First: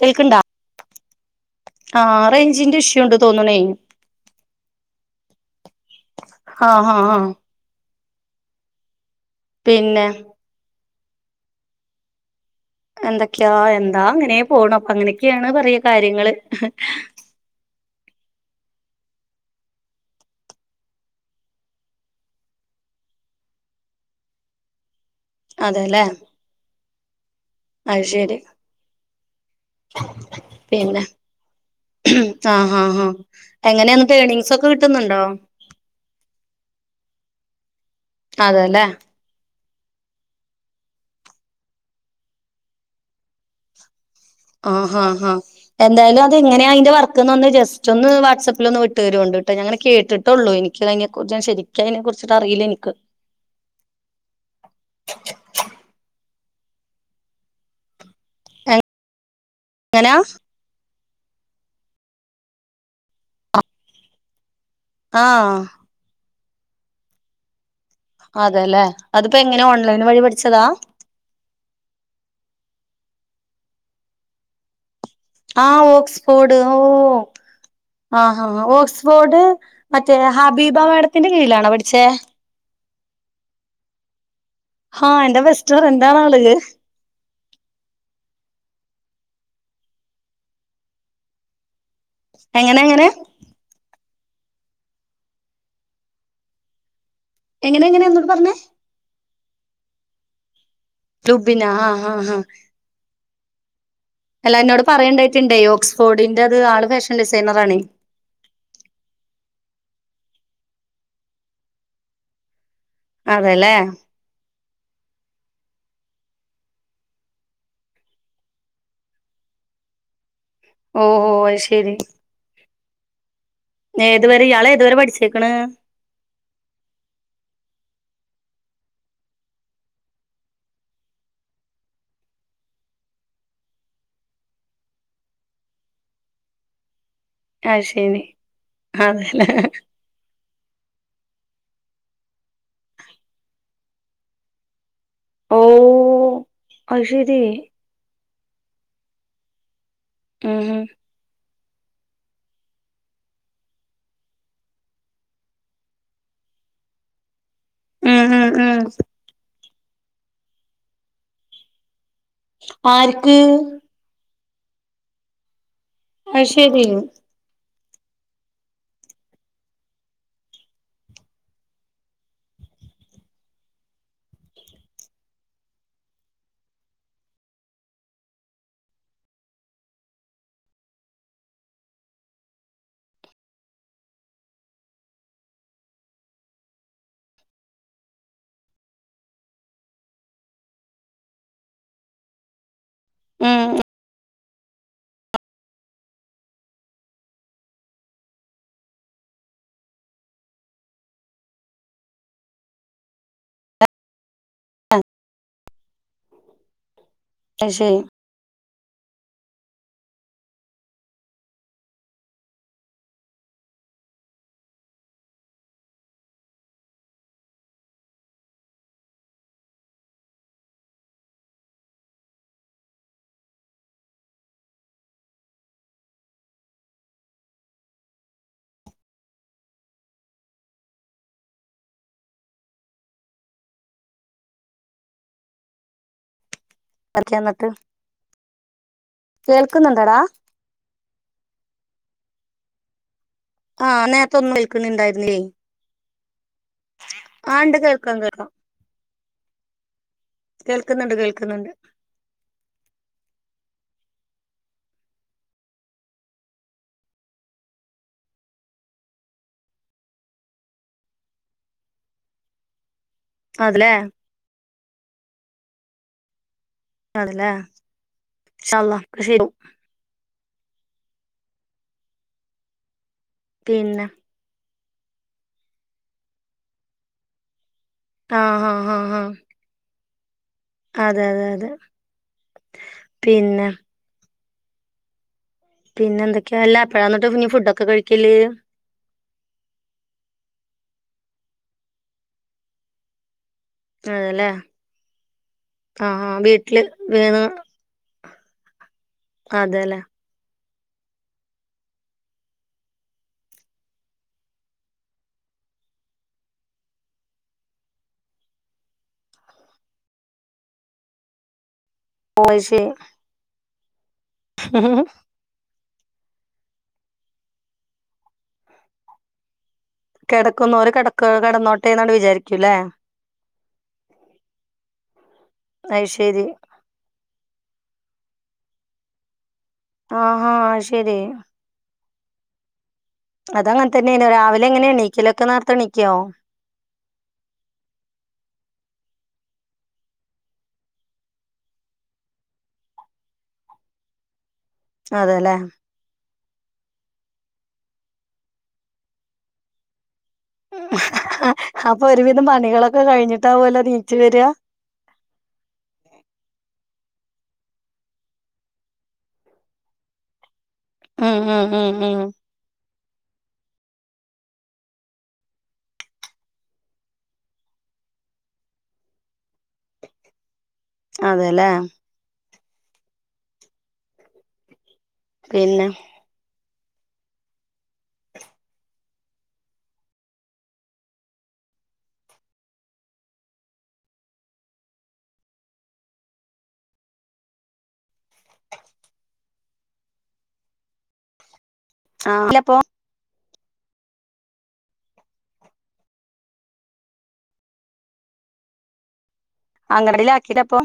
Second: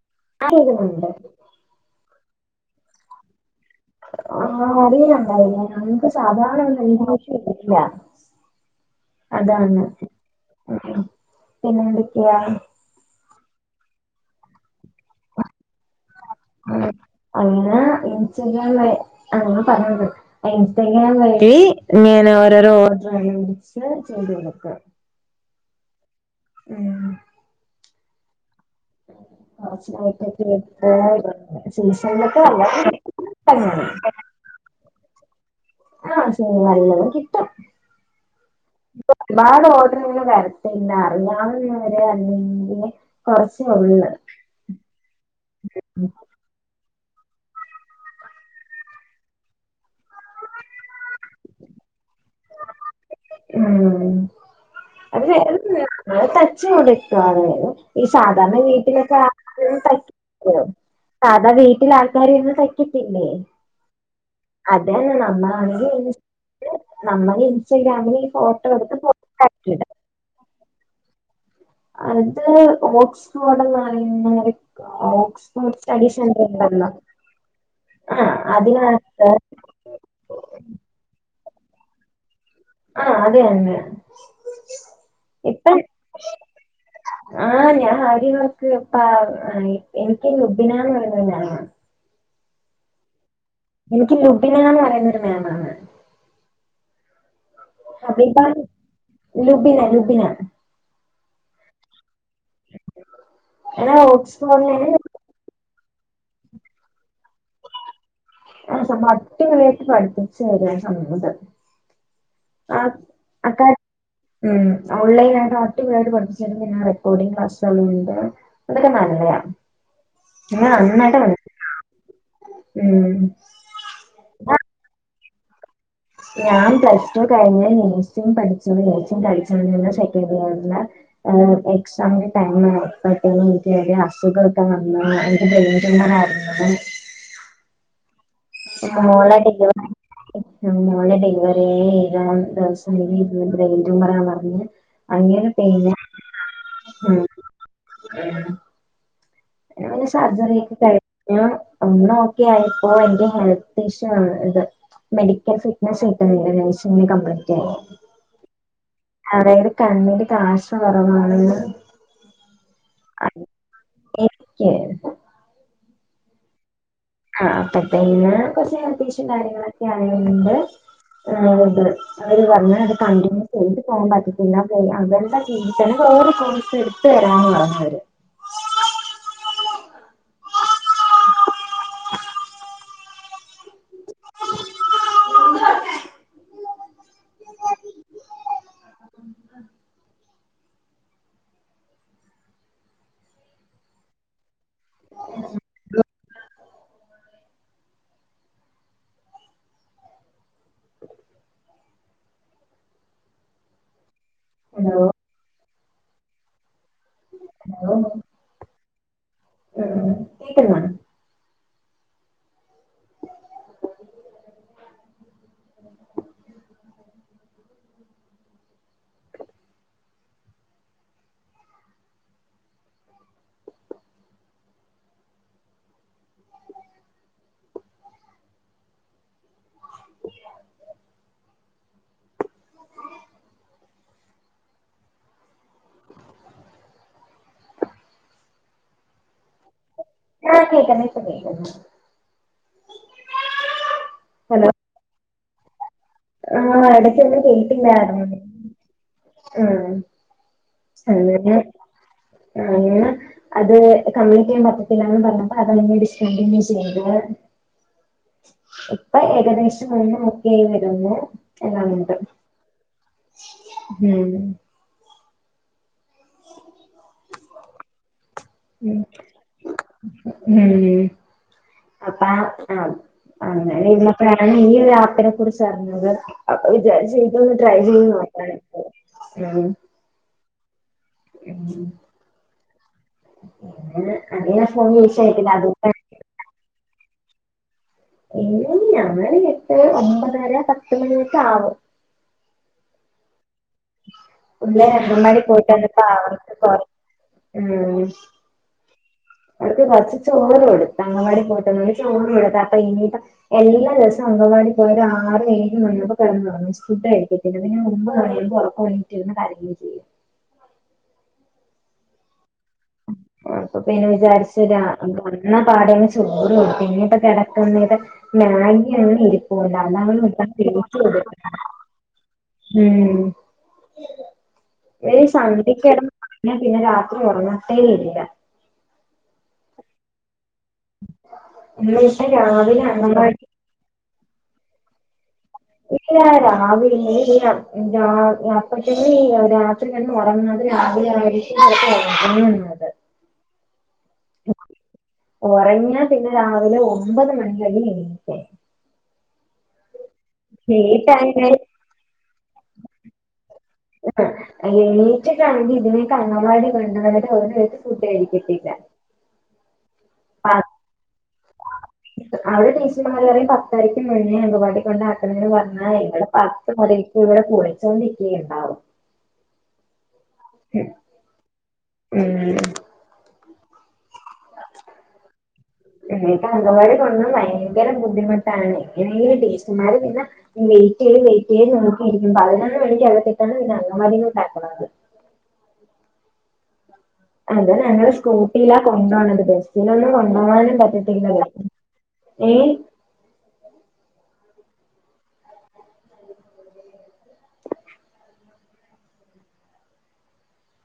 കേൾക്കണ്ട. കേൾക്കുന്നുണ്ട്. ആഹ് റേഞ്ചിന്റെ ഇഷ്യുണ്ടന്ന് തോന്നണേ. ആഹ് അറിയിലന്തായാലും നമക്ക് സാധാരണ ആഹ് ആഹ് ആഹ് റെയ്ഞ്ജ്ജ് ഇഷ്യുല്യ. അതാണ് പിന്നെ പിന്നെ എന്തൊക്കെയാ എന്തൊക്കെയാ എന്തൊ അങ്ങനെ പോണൂ അങ്ങനെയൊക്കെയാണ് പറയ കാര്യങ്ങള് ഉം. അങ്ങനെ ഇനിച്ചെഗ്രാമ് അങ്ങനെ പറഞ്ഞുകൊട് ഇൻസ്ഗ്രാം വഴി ഇങ്ങനെ ഓരോരോഓഡർ ചെയ്തുകൊടുക്കും അതെല്ലേ ഉം അത് ശരി പിന്നെ [inaudible] [inaudible] പ്പൊ കിട്ടുന്നുണ്ടോ ആഹ് ചെറുതായി വല്ലോം കിട്ടും അതെല്ലേ പ്പ ഒരുപാട് ഓഡറിങ്ങനെ വരത്തില്ല അറിയാവൂന്നാരോ അഅല്ലെങ്കിൽ കുറച്ചെ ഉള്ള് ഓഹോഹോ എന്തായാലും അത് എങ്ങനെ ഐന്റെ വർക്ക്ന്ന് ജസ്റ്റ് ഒന്ന് വാട്സപ്പിൽ ഒന്ന് വിട്ടുരോണ്ട് ഞനെ കേട്ടിട്ടുള്ളൂ എനിക്ക അതിനെ കുറിച്ച് ഞാൻ ശരിക്കു നിക്കു അതിനെ കുറിച്ചിട്ട അറിയില്ല എനിക്ക് ഉം അത് വേറൊന്നുല തച്ച് കൊടുക്കാതെ ഈ സാധാരണ വീട്ടിലൊക്കെ ഉം എങ്ങനാ അഥാ വീട്ടിൽ ആൾക്കാരിരിന്ന് തയ്ക്കത്തില്ലേ അതന്നെ ആഹ് നമ്മളാണെ ഇൻസറ്റയിൽ നമ്മള് ഇൻസ് അതേല്ലെ അതിപ്പോ എങ്ങനാ ഓൺലൈൻ വഴി പഠിച്ചതാ അത് ഓക്സ്ഫോഡന്ന് പറയുന്ന ഒരു ഓക്സ് ആഹ് ഓക്സ്ഫോർഡ് ഓ ആഹ് ഹാ ഓക്സ്ഫോർഡ് മറ്റേ ഹബീബ മേഡത്തിന്റെ കീഴിലാണോ പഠിച്ചേ ആഹ് അതെന്ന ഹാ എന്റെ ബെസ്റ്റ് ഫ്രണ്ടാണവള് ആ ഞാനാദ്യം കൊറച്ച് പ എനിക്ക് ലുബിനാന്ന് പറയുന്ന ഒരു മാമാ എങ്ങനെ എങ്ങനെ എനിക്ക് ലുബിനാന്ന് പറയുന്ന ഒരു മാമാണ് എങ്ങനെ എങ്ങനെ ഒന്നൂടെ ഹബിബ പറഞ്ഞേ ലുബിന ലുബിന ലുബിന ആഹ് ഹ ഹ എടാ ഓക്സ് അല്ല എന്നോട് പറയേണ്ടായിട്ടുണ്ടേ ഓക്സ്ഫോഡിന്റെത് ആള് ഫാഷൻ ഡിസൈനറാണെ ആ സംഭ അട്ടിപൊളിയായിട്ട് പഠിപ്പിച്ചു തരും ആ സമയൊണ്ട് ആ അതെല്ലേ അക്കാര് ഉം ഓൺലൈനായിട്ട് അട്ടിപൊളിയായിട്ട് പഠിപ്പിച്ചിട്ടിണ്ട് പിന്നെ റെക്കോർഡിംഗ് ക്ലാസ്സുകളുണ്ട് അതൊക്കെ നന്മയാ ഇങ്ങെ നന്നായിട്ട് ഓഹ് ഓഹ് പഠിപ്പി അത് ശരി ഉം ഏതുവരെ ഇയാളേതുവരെ പഠിച്ചേക്കണ് ഞാൻ പ്ലസ് ടു കഴിഞ്ഞ് നേഴസിങ് പഠിച്ച് നേഴ്സിങ് പഠിച്ചോണ്ടിരുന്ന സെക്കൻഡ് ഇയറില അ എക്സാമിന്റെ ടൈം ആയപ്പോഴ്ത്തേനും എനിക്ക് ചെറിയ അസുഖൊക്കെ വന്ന് എനിക്ക് ബ്രെയിൻ ട്യൂമറായിരുന്നു ആഹ് അയ്ശെരി മോളടിക്കും അങ്ങനെ ഞ മോളടെ ഡെലിവറീ ഏഴാം ദിവസം ബ്രെയിൻ ട്യൂമറാണെന്നറിഞ്ഞ അങ്ങനെ തേഞ ഓഹ് അത് ശരി ഞാന് ഉം സർജറിയൊക്കെ കഴിഞ്ഞ് ഞാൻ ഒന്ന് ഓക്കെയായപ്പോ എന്റെ ഹെൽത്ത് ഇഷ്യൂ ആണ് ഇത് മെഡിക്കൽ ഫിറ്റ്നസ് കിട്ടുന്നുണ്ട് നേഴ്സിംഗന് കംപ്ലീറ്റ് ആയി ഉം ഉം ഉം അതായിത് കണ്ണിര് കാശ കൊറവാണെന്ന് ആർക്ക് എനിക്ക് ആയ്ശെരി ആ അപ്പത്തേന്ന് കൊർച്ച് കണ്ടീഷൻ കാര്യങ്ങളൊക്കെ ആണേണ്ട് ആ ഇത് അവര് പറഞ്ഞ് അത് കണ്ടിന്യൂ ചെയ്ത് പോവാൻ പറ്റത്തില്ല പിന്ന അവര്ടെ ജീവി തന്നെ തെരാന്നു പറഞ്ഞത് ഉം ഹലോ അയ്ശെരി ഉം കേക്ക ക്കവേണ പഠിക്കാ എന്നിട്ട് കേൾക്കുന്നുണ്ടോടാ ആ കേക്ക്ന്ന് ഇപ്പ കെക്ക്ന്ന് ആന്നെ ഹലോ ആ എടക്കൊന്നും ആ ഉണ്ട് കേൾക്കാം കേട്ടില്ലാര്ന്ന് കേൾക്കാം ആ കേൾക്കുന്നുണ്ട് അങ്ങെ കേൾക്കുന്നുണ്ട് അങ്ങെ അത് കമ്മ്യൂക്ക് ചെയ്യാൻ പറ്റത്തില്ലന്ന് പറഞ്ഞപ്പോ അതാണ് ഡിസ്കണ്ടിന്യൂ ചെയ്ത് ഇപ്പൊ ഏകദേശം ഒന്ന് നോക്ക വരുന്നു എല്ലാംണ്ട് അതല്ലേ ഹം അതല്ലേ ഇൻഷാ അള്ളാ ഒക്കെ ശെരി ആകും ഉ അപ്പ ആ പിന്നെ അങ്ങന ഞൻ ഈ ആപ്പിനെ കുറിച്ച്റിഞ്ഞത് അപ്പൊ വിചാരിച്ചട്ടന്ന് ട്രൈ ചെയ്യുന്നു ആഹ് ആഹ് ആഹ് ആഹ് ഉം അതെ അതെ അതെ പിന്നെ അങ്ങനെ ഫോൺ വിച്ചട്ടില്ല അത പിന്നെന്തക്കെയ അപ്പഴന്നിട്ട് ഫുഡൊക്കെ കഴും എ ഞങ്ങാന് എട്ട് ഒമ്പതര പത്ത് മണിക്ക ആവും അതേല്ലേ ഉള്ളെ ഹഗമാ പോയിട്ടന്നപ്പ ആഹ് ആഹ് അവർക്ക് കോ വീട്ടില് വീണ് ഉം അവിക്ക് അതെല്ലേ കുറച്ച് ചോറ് കൊടുത്ത അങ്ങാടി പോയിട്ടന്നണ്ട് ചോറ് കൊടുത്ത അപ്പൊ ഇീട്ട എല്ലാ ദിവസവും അംഗവാടി പോയ ഒരു ആറ് ഏഴ് മുന്നപ്പോ കിറന്ന ഫുഡ് കഴ ദിനവിന് മുമ്പ് പറയുമ്പോൾ ഉറക്ക വേണ്ടിട്ടിര കാര്യം ചെയ്യാം പോ ശേ പ്പൊ പിന്നെ വിചാരിച്ചരാ എ എന്നാ പാടെ ചൂട് കൊടു ഇനിപ്പോ കിടക്കന്നത് മാഗ ഒ കിടക്കുന്നോര് കിടക്ക കിടന്നോട്ടെ എന്നാണ് വിചാരിക്കൂല്ലേ ഇ [unintelligible] [inaudible] ഇ സന്ത്യക്ക് അത് കിടന്ന് ശരി ഉറങ്ങിയാ പിന്നെ രാത്രി ഉറങ്ങട്ടേ ഇരില്ല ആഹ ശരി എന്ന പക്ഷം രാവിലെ അണ അത അങ്ങന തന്നെയ രാവിലെ എങ്ങനെ എണീക്കലൊക്കെ ഇ എണീക്കോ [unintelligible] രാവിലെ [unintelligible] അപ്പത്തന്നെ ഈ രാത്രി ക ഉറങ്ങാതി രാവിലെ ആ ആ ഉ അതെ അതെല്ലേ ഉറങ്ങ പിന്നെ രാവിലെ ഒമ്പത് മണില്ല എക്കേ എണീക്കാൻ ലേറ്റ് ആയി അപ്പൊ ഒരുവിധം പണികളൊക്കെ കഴിഞ്ഞിട്ടാ പോലെ നീച്ചു വരിക എണേറ്റൊക്കെ ആണെങ്കിൽ ഇതിനേക്ക് അങ്ങവാടി വണ്ടിട്ട് അവന വട്ട ഫുഡ് കടിക്കത്തില്ല ആ ഉം ഉം ഉം ഉം അവടെ ടീച്ചി മലറിയയും പത്തരയ്ക്ക് മുന്നേ അമ്പവാടി കൊണ്ട ആക്കണന്ന് പറഞ്ഞാ ഞടെ തിപ്പ ഇവിടെ കുളിച്ചുകൊണ്ടിരിക്കുകുണ്ടാവും ഉം അതെല്ലേ ഉം [inaudible] പിന്നെ എനിക്ക് അംഗവാടി കൊന്നണം ഭയങ്കര ബുദ്ധിമുട്ടാണ് ഇനെഈ ടീച്ചുമാര് പിന്നെ വെയിറ്റ് ചെയ്ത് വെയിറ്റ് ചെയ്ത് നോക്കിയിരിക്കും പതിനൊന്ന് മണിക്ക് അകത്തിട്ടാണ് പിന്നെ അമാതി നിന്ന് കക്കത് അതെ ഞങ്ങള്ൾ സ്കൂട്ടിയിലാ കൊണ്ട പോണത് ബസ്സിലൊന്നും കൊണ്ടപോകാനും പറ്റത്തിില്ലല്ലോ ആ ഇല്ലപ്പോ അങ്ങടയില ആക്കിട്ട് അപ്പൊ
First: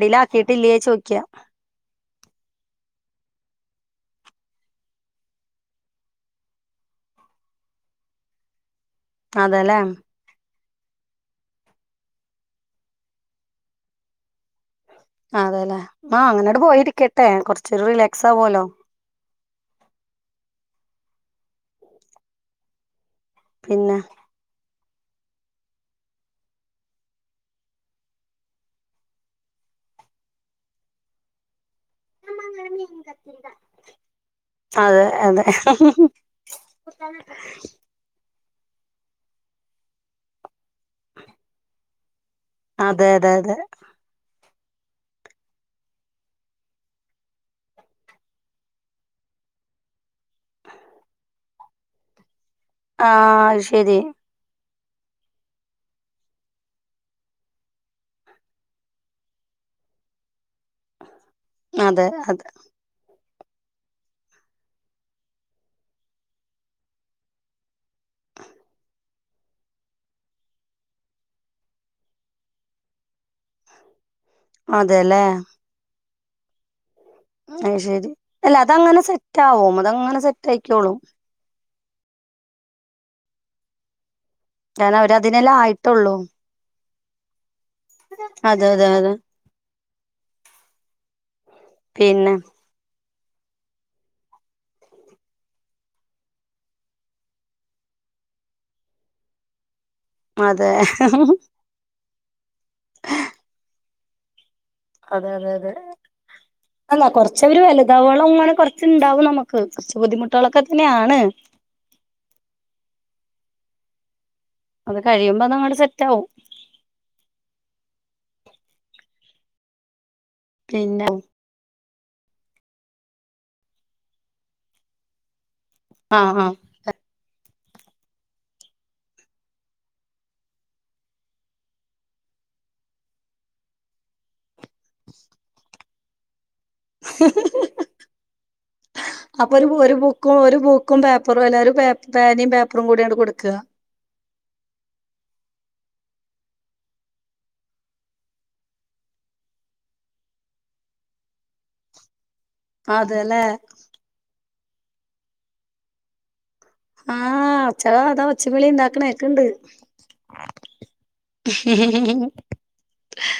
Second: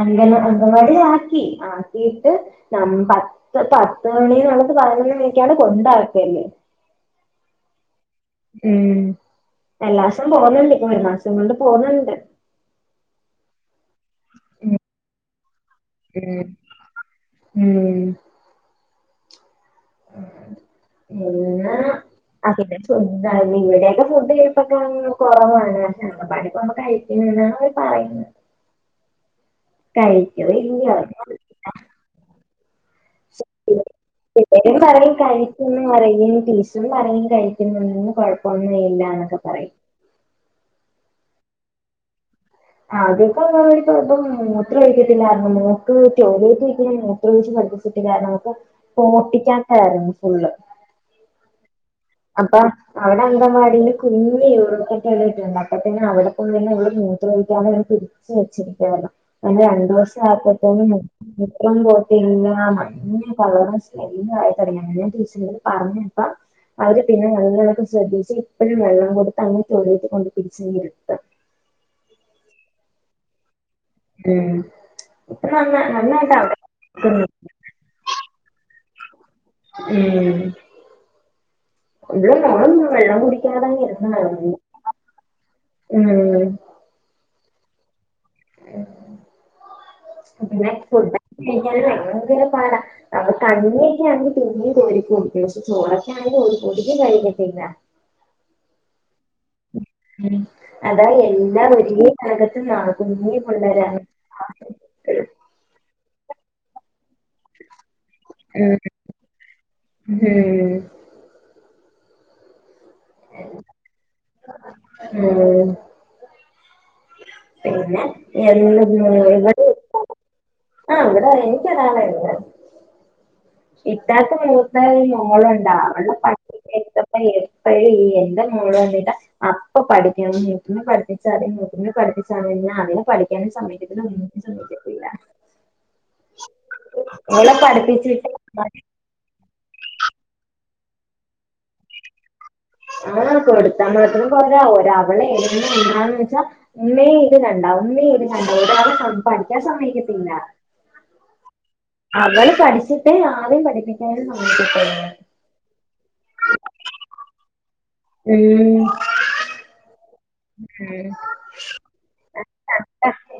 അന അംഗൻവാടി ചോദിക്ക ആക്കി ആ ട്ട് ന പത്ത് പത്ത് മണിള്ളത് പതിനൊന്ന് മണിക്കാണ് കൊണ്ടക്കല്ലേ ഉം അതെല്ലേ എല്ലാസം പോുന്നുണ്ട് ഇപ്പ ഒരു മാസം കൊണ്ട് പോുന്നുണ്ട് ഉം അതെല്ലെ ആഹ് അങ്ങനോട്ടട് പോയിരിക്കട്ടെ കൊറച്ചൊരു ഉം റിലാക്സാ പോലോ പിന്നാ അ പിന്നെ പിന്നെ ഇവിടെൊക്കെ ഫുഡ് കുറവാണ് ശങ്ങപ്പാടിപ്പ നമ്മ കഴിക്കുന്ന എന്നാണ് അവര് പറയുന്നത് കഴിഞ്ഞു ഇല്ല [inaudible] ശ [unintelligible] അതെ അതെ ഒന്നേ ഇല്ല എന്നൊക്കെ പറയും ആ അതെ അതെ അതപ്പോ അതെ മൂത്രഴിക്കത്തില്ല ന്നറിഞ്ഞു മോൾക്ക് ടോയ്ലറ്റ് ഒഴിക്കുന്ന പഠിപ്പിച്ചിട്ടില്ല പൊട്ടിക്കാക്കായിരുന്നു ഫുള്ള് അപ്പ ആ അവിടെ അങ്കമാടിന് ശരി കുഞ്ഞ കുഞ് യൂറോപ്യൻ ടോയിലറ്റുണ്ട് അപ്പത്തന്നെ അവിടെ പോയി ഇവൾ മൂത്രഴിക്കാനെ പിടിച്ച് വെച്ചിരിക്കാ വെച്ചിരിക്കുകല്ലണം അല്ലെ രണ്ടു ദിവസം ആയപ്പോ തന്നെ ! ! അതെ അതെ അവര് പിന്നെ നള്ളങ്ങളൊക്കെ ശ്രദ്ധിച്ച് ഇപ്പഴും വെള്ളം കൊടുത്ത് അങ്ങട്ടണയിട്ട് കൊണ്ട് പിരിച്ചെങ്ങി എടുത്താം ഏ അതെല്ലേ ഇപ്പ നന്ന നന്നായിട്ടാ അ ശരി അല്ല അതങ്ങനെ സെറ്റ് ആവും അതങ്ങനെ സെറ്റ് ആയിക്കോളും ഇ നമ്മള് വെള്ളം കുടിക്കാതായി ഇരക്കുന്ന കാരണം അവര് അതിനെല്ലാം ആയിട്ടുള്ളൂ അതെ അതെ അതെ പിന്നെ ഫുഡ കഴിക്കാന് പിന്നെ ഭയങ്കര പാട അവൾ കഞ്ഞിയൊക്കെ ആണെങ്കിൽ പിന്നിം കുടിക്കും പക്ഷെ ചോറൊക്കെ ആണെങ്കിൽ ഒരു പൊടിക്ക് കഴിത്തില്ല ഉ അതെ അതാ എല്ലാം വീട്ടിലും [unintelligible] കുഞ്ഞി പിള്ളരാണ് അതെ അതെ അതെ അല്ല കൊറച്ച് പക്ഷെ അവര് വലുതാവളം ഇങ്ങനെ ഉം കുറച്ചുണ്ടാവും നമുക്ക് കുറച്ച് ബുദ്ധിമുട്ടുകളൊക്കെ തന്നെയാണ് ഉ അത് കഴിയുമ്പോ അങ്ങട്ട് സെറ്റ് ആകും പിന്നെ എ ഇവിടെ ആ പിന്നെ ഇവിടെ എനിക്ക ഒരാളുള്ളൂ ഇറ്റാത്തെ മൂത്ത മോളുണ്ട അവടെ ആഹ് പണി ആഹ് എപ്പള്ളി എൻ്റെ മോള് [unintelligible] അപ്പൊ പഠിക്കണം നൂക്കന്ന് പഠിപ്പിച്ചാതി നൂക്ക പഠിപ്പിച്ചാ അതിനെ പഠിക്ക സമയത്തി [inaudible] ഇവിടെ പഠിപ്പിച്ചിട്ട അപ്പൊ ഒരു ഒരു ബുക്കും ഒരു ബുക്കും പേപ്പറും എല്ലും പേനയും പേപ്പറും കൂടി അങ്ങട് കൊടുക്കുക പത്താമുളത്തിരാ ഒ അവളെ എ എന്താന്ന് വെച്ചാൽ ഉമ്മി ഇത് കണ്ട ഉമ്മി ഇത് കണ്ട ഇതാണ് പഠിക്കാൻ സമ്മതിക്കത്തില്ല അവള് പഠിച്ചിട്ടേ അതെല്ലേ ആരെയും പഠിപ്പിക്കാനും സമ്മതിക്കത്തോള് ആഹ്ച്ച അതാ ഉം ഒച്ചവിളിണ്ടാക്കണത് കേൾക്കേണ്ട് മ്മ്ഹ്. ഉം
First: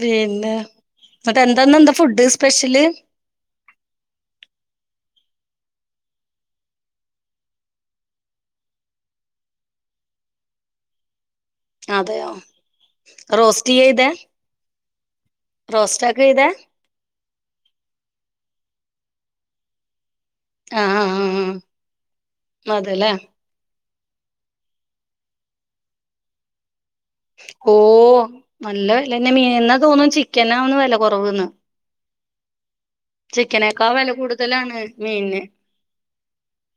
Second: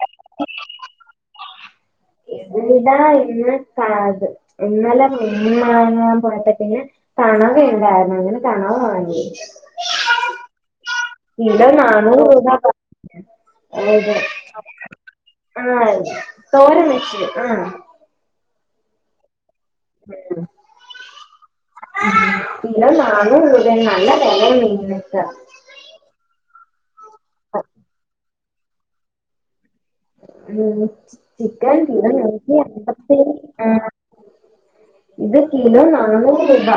പിന്നെ എന്നിട്ട് ഇന്ന് എന്താന്ന എന്താ ഫുഡ് സ്പെഷ്യല്? ഇതാ ഇന്ന് ക്രാബ് ഇന്നലെ മീൻ മാങാൻ പോയപ്പോ പിന്നെ കണവണ്ടായിരുന്നു അങ്ങനെ കണവ വാങ്ങി കിലോ നാനൂറ് അതെയോ രൂപ റോസ്റ്റ് ചെയ്തേ [inaudible] ആഹ് റോസ്റ്റ് ഒക്കെ ചെയ്തേ തോരൻ വച്ച് ആ ആഹ് ആഹ് ആഹ് പിന്നെ അതെല്ലേ നാനൂറ് നല്ല വെല മീന്ക്കെ ഓ നല്ല വെല തന്നെ മീനിന് എന്നാ തോന്നും ചിക്കനന്ന് ഉം വില കുറവന്ന് ചിക്കൻ കിലോ നൂറ്റി അമ്പത്തി ആഹ് ചിക്കനേക്കാ വില കൂടുതലാണ് മീൻ ഇത് കിലോ നാനൂറ് രൂപ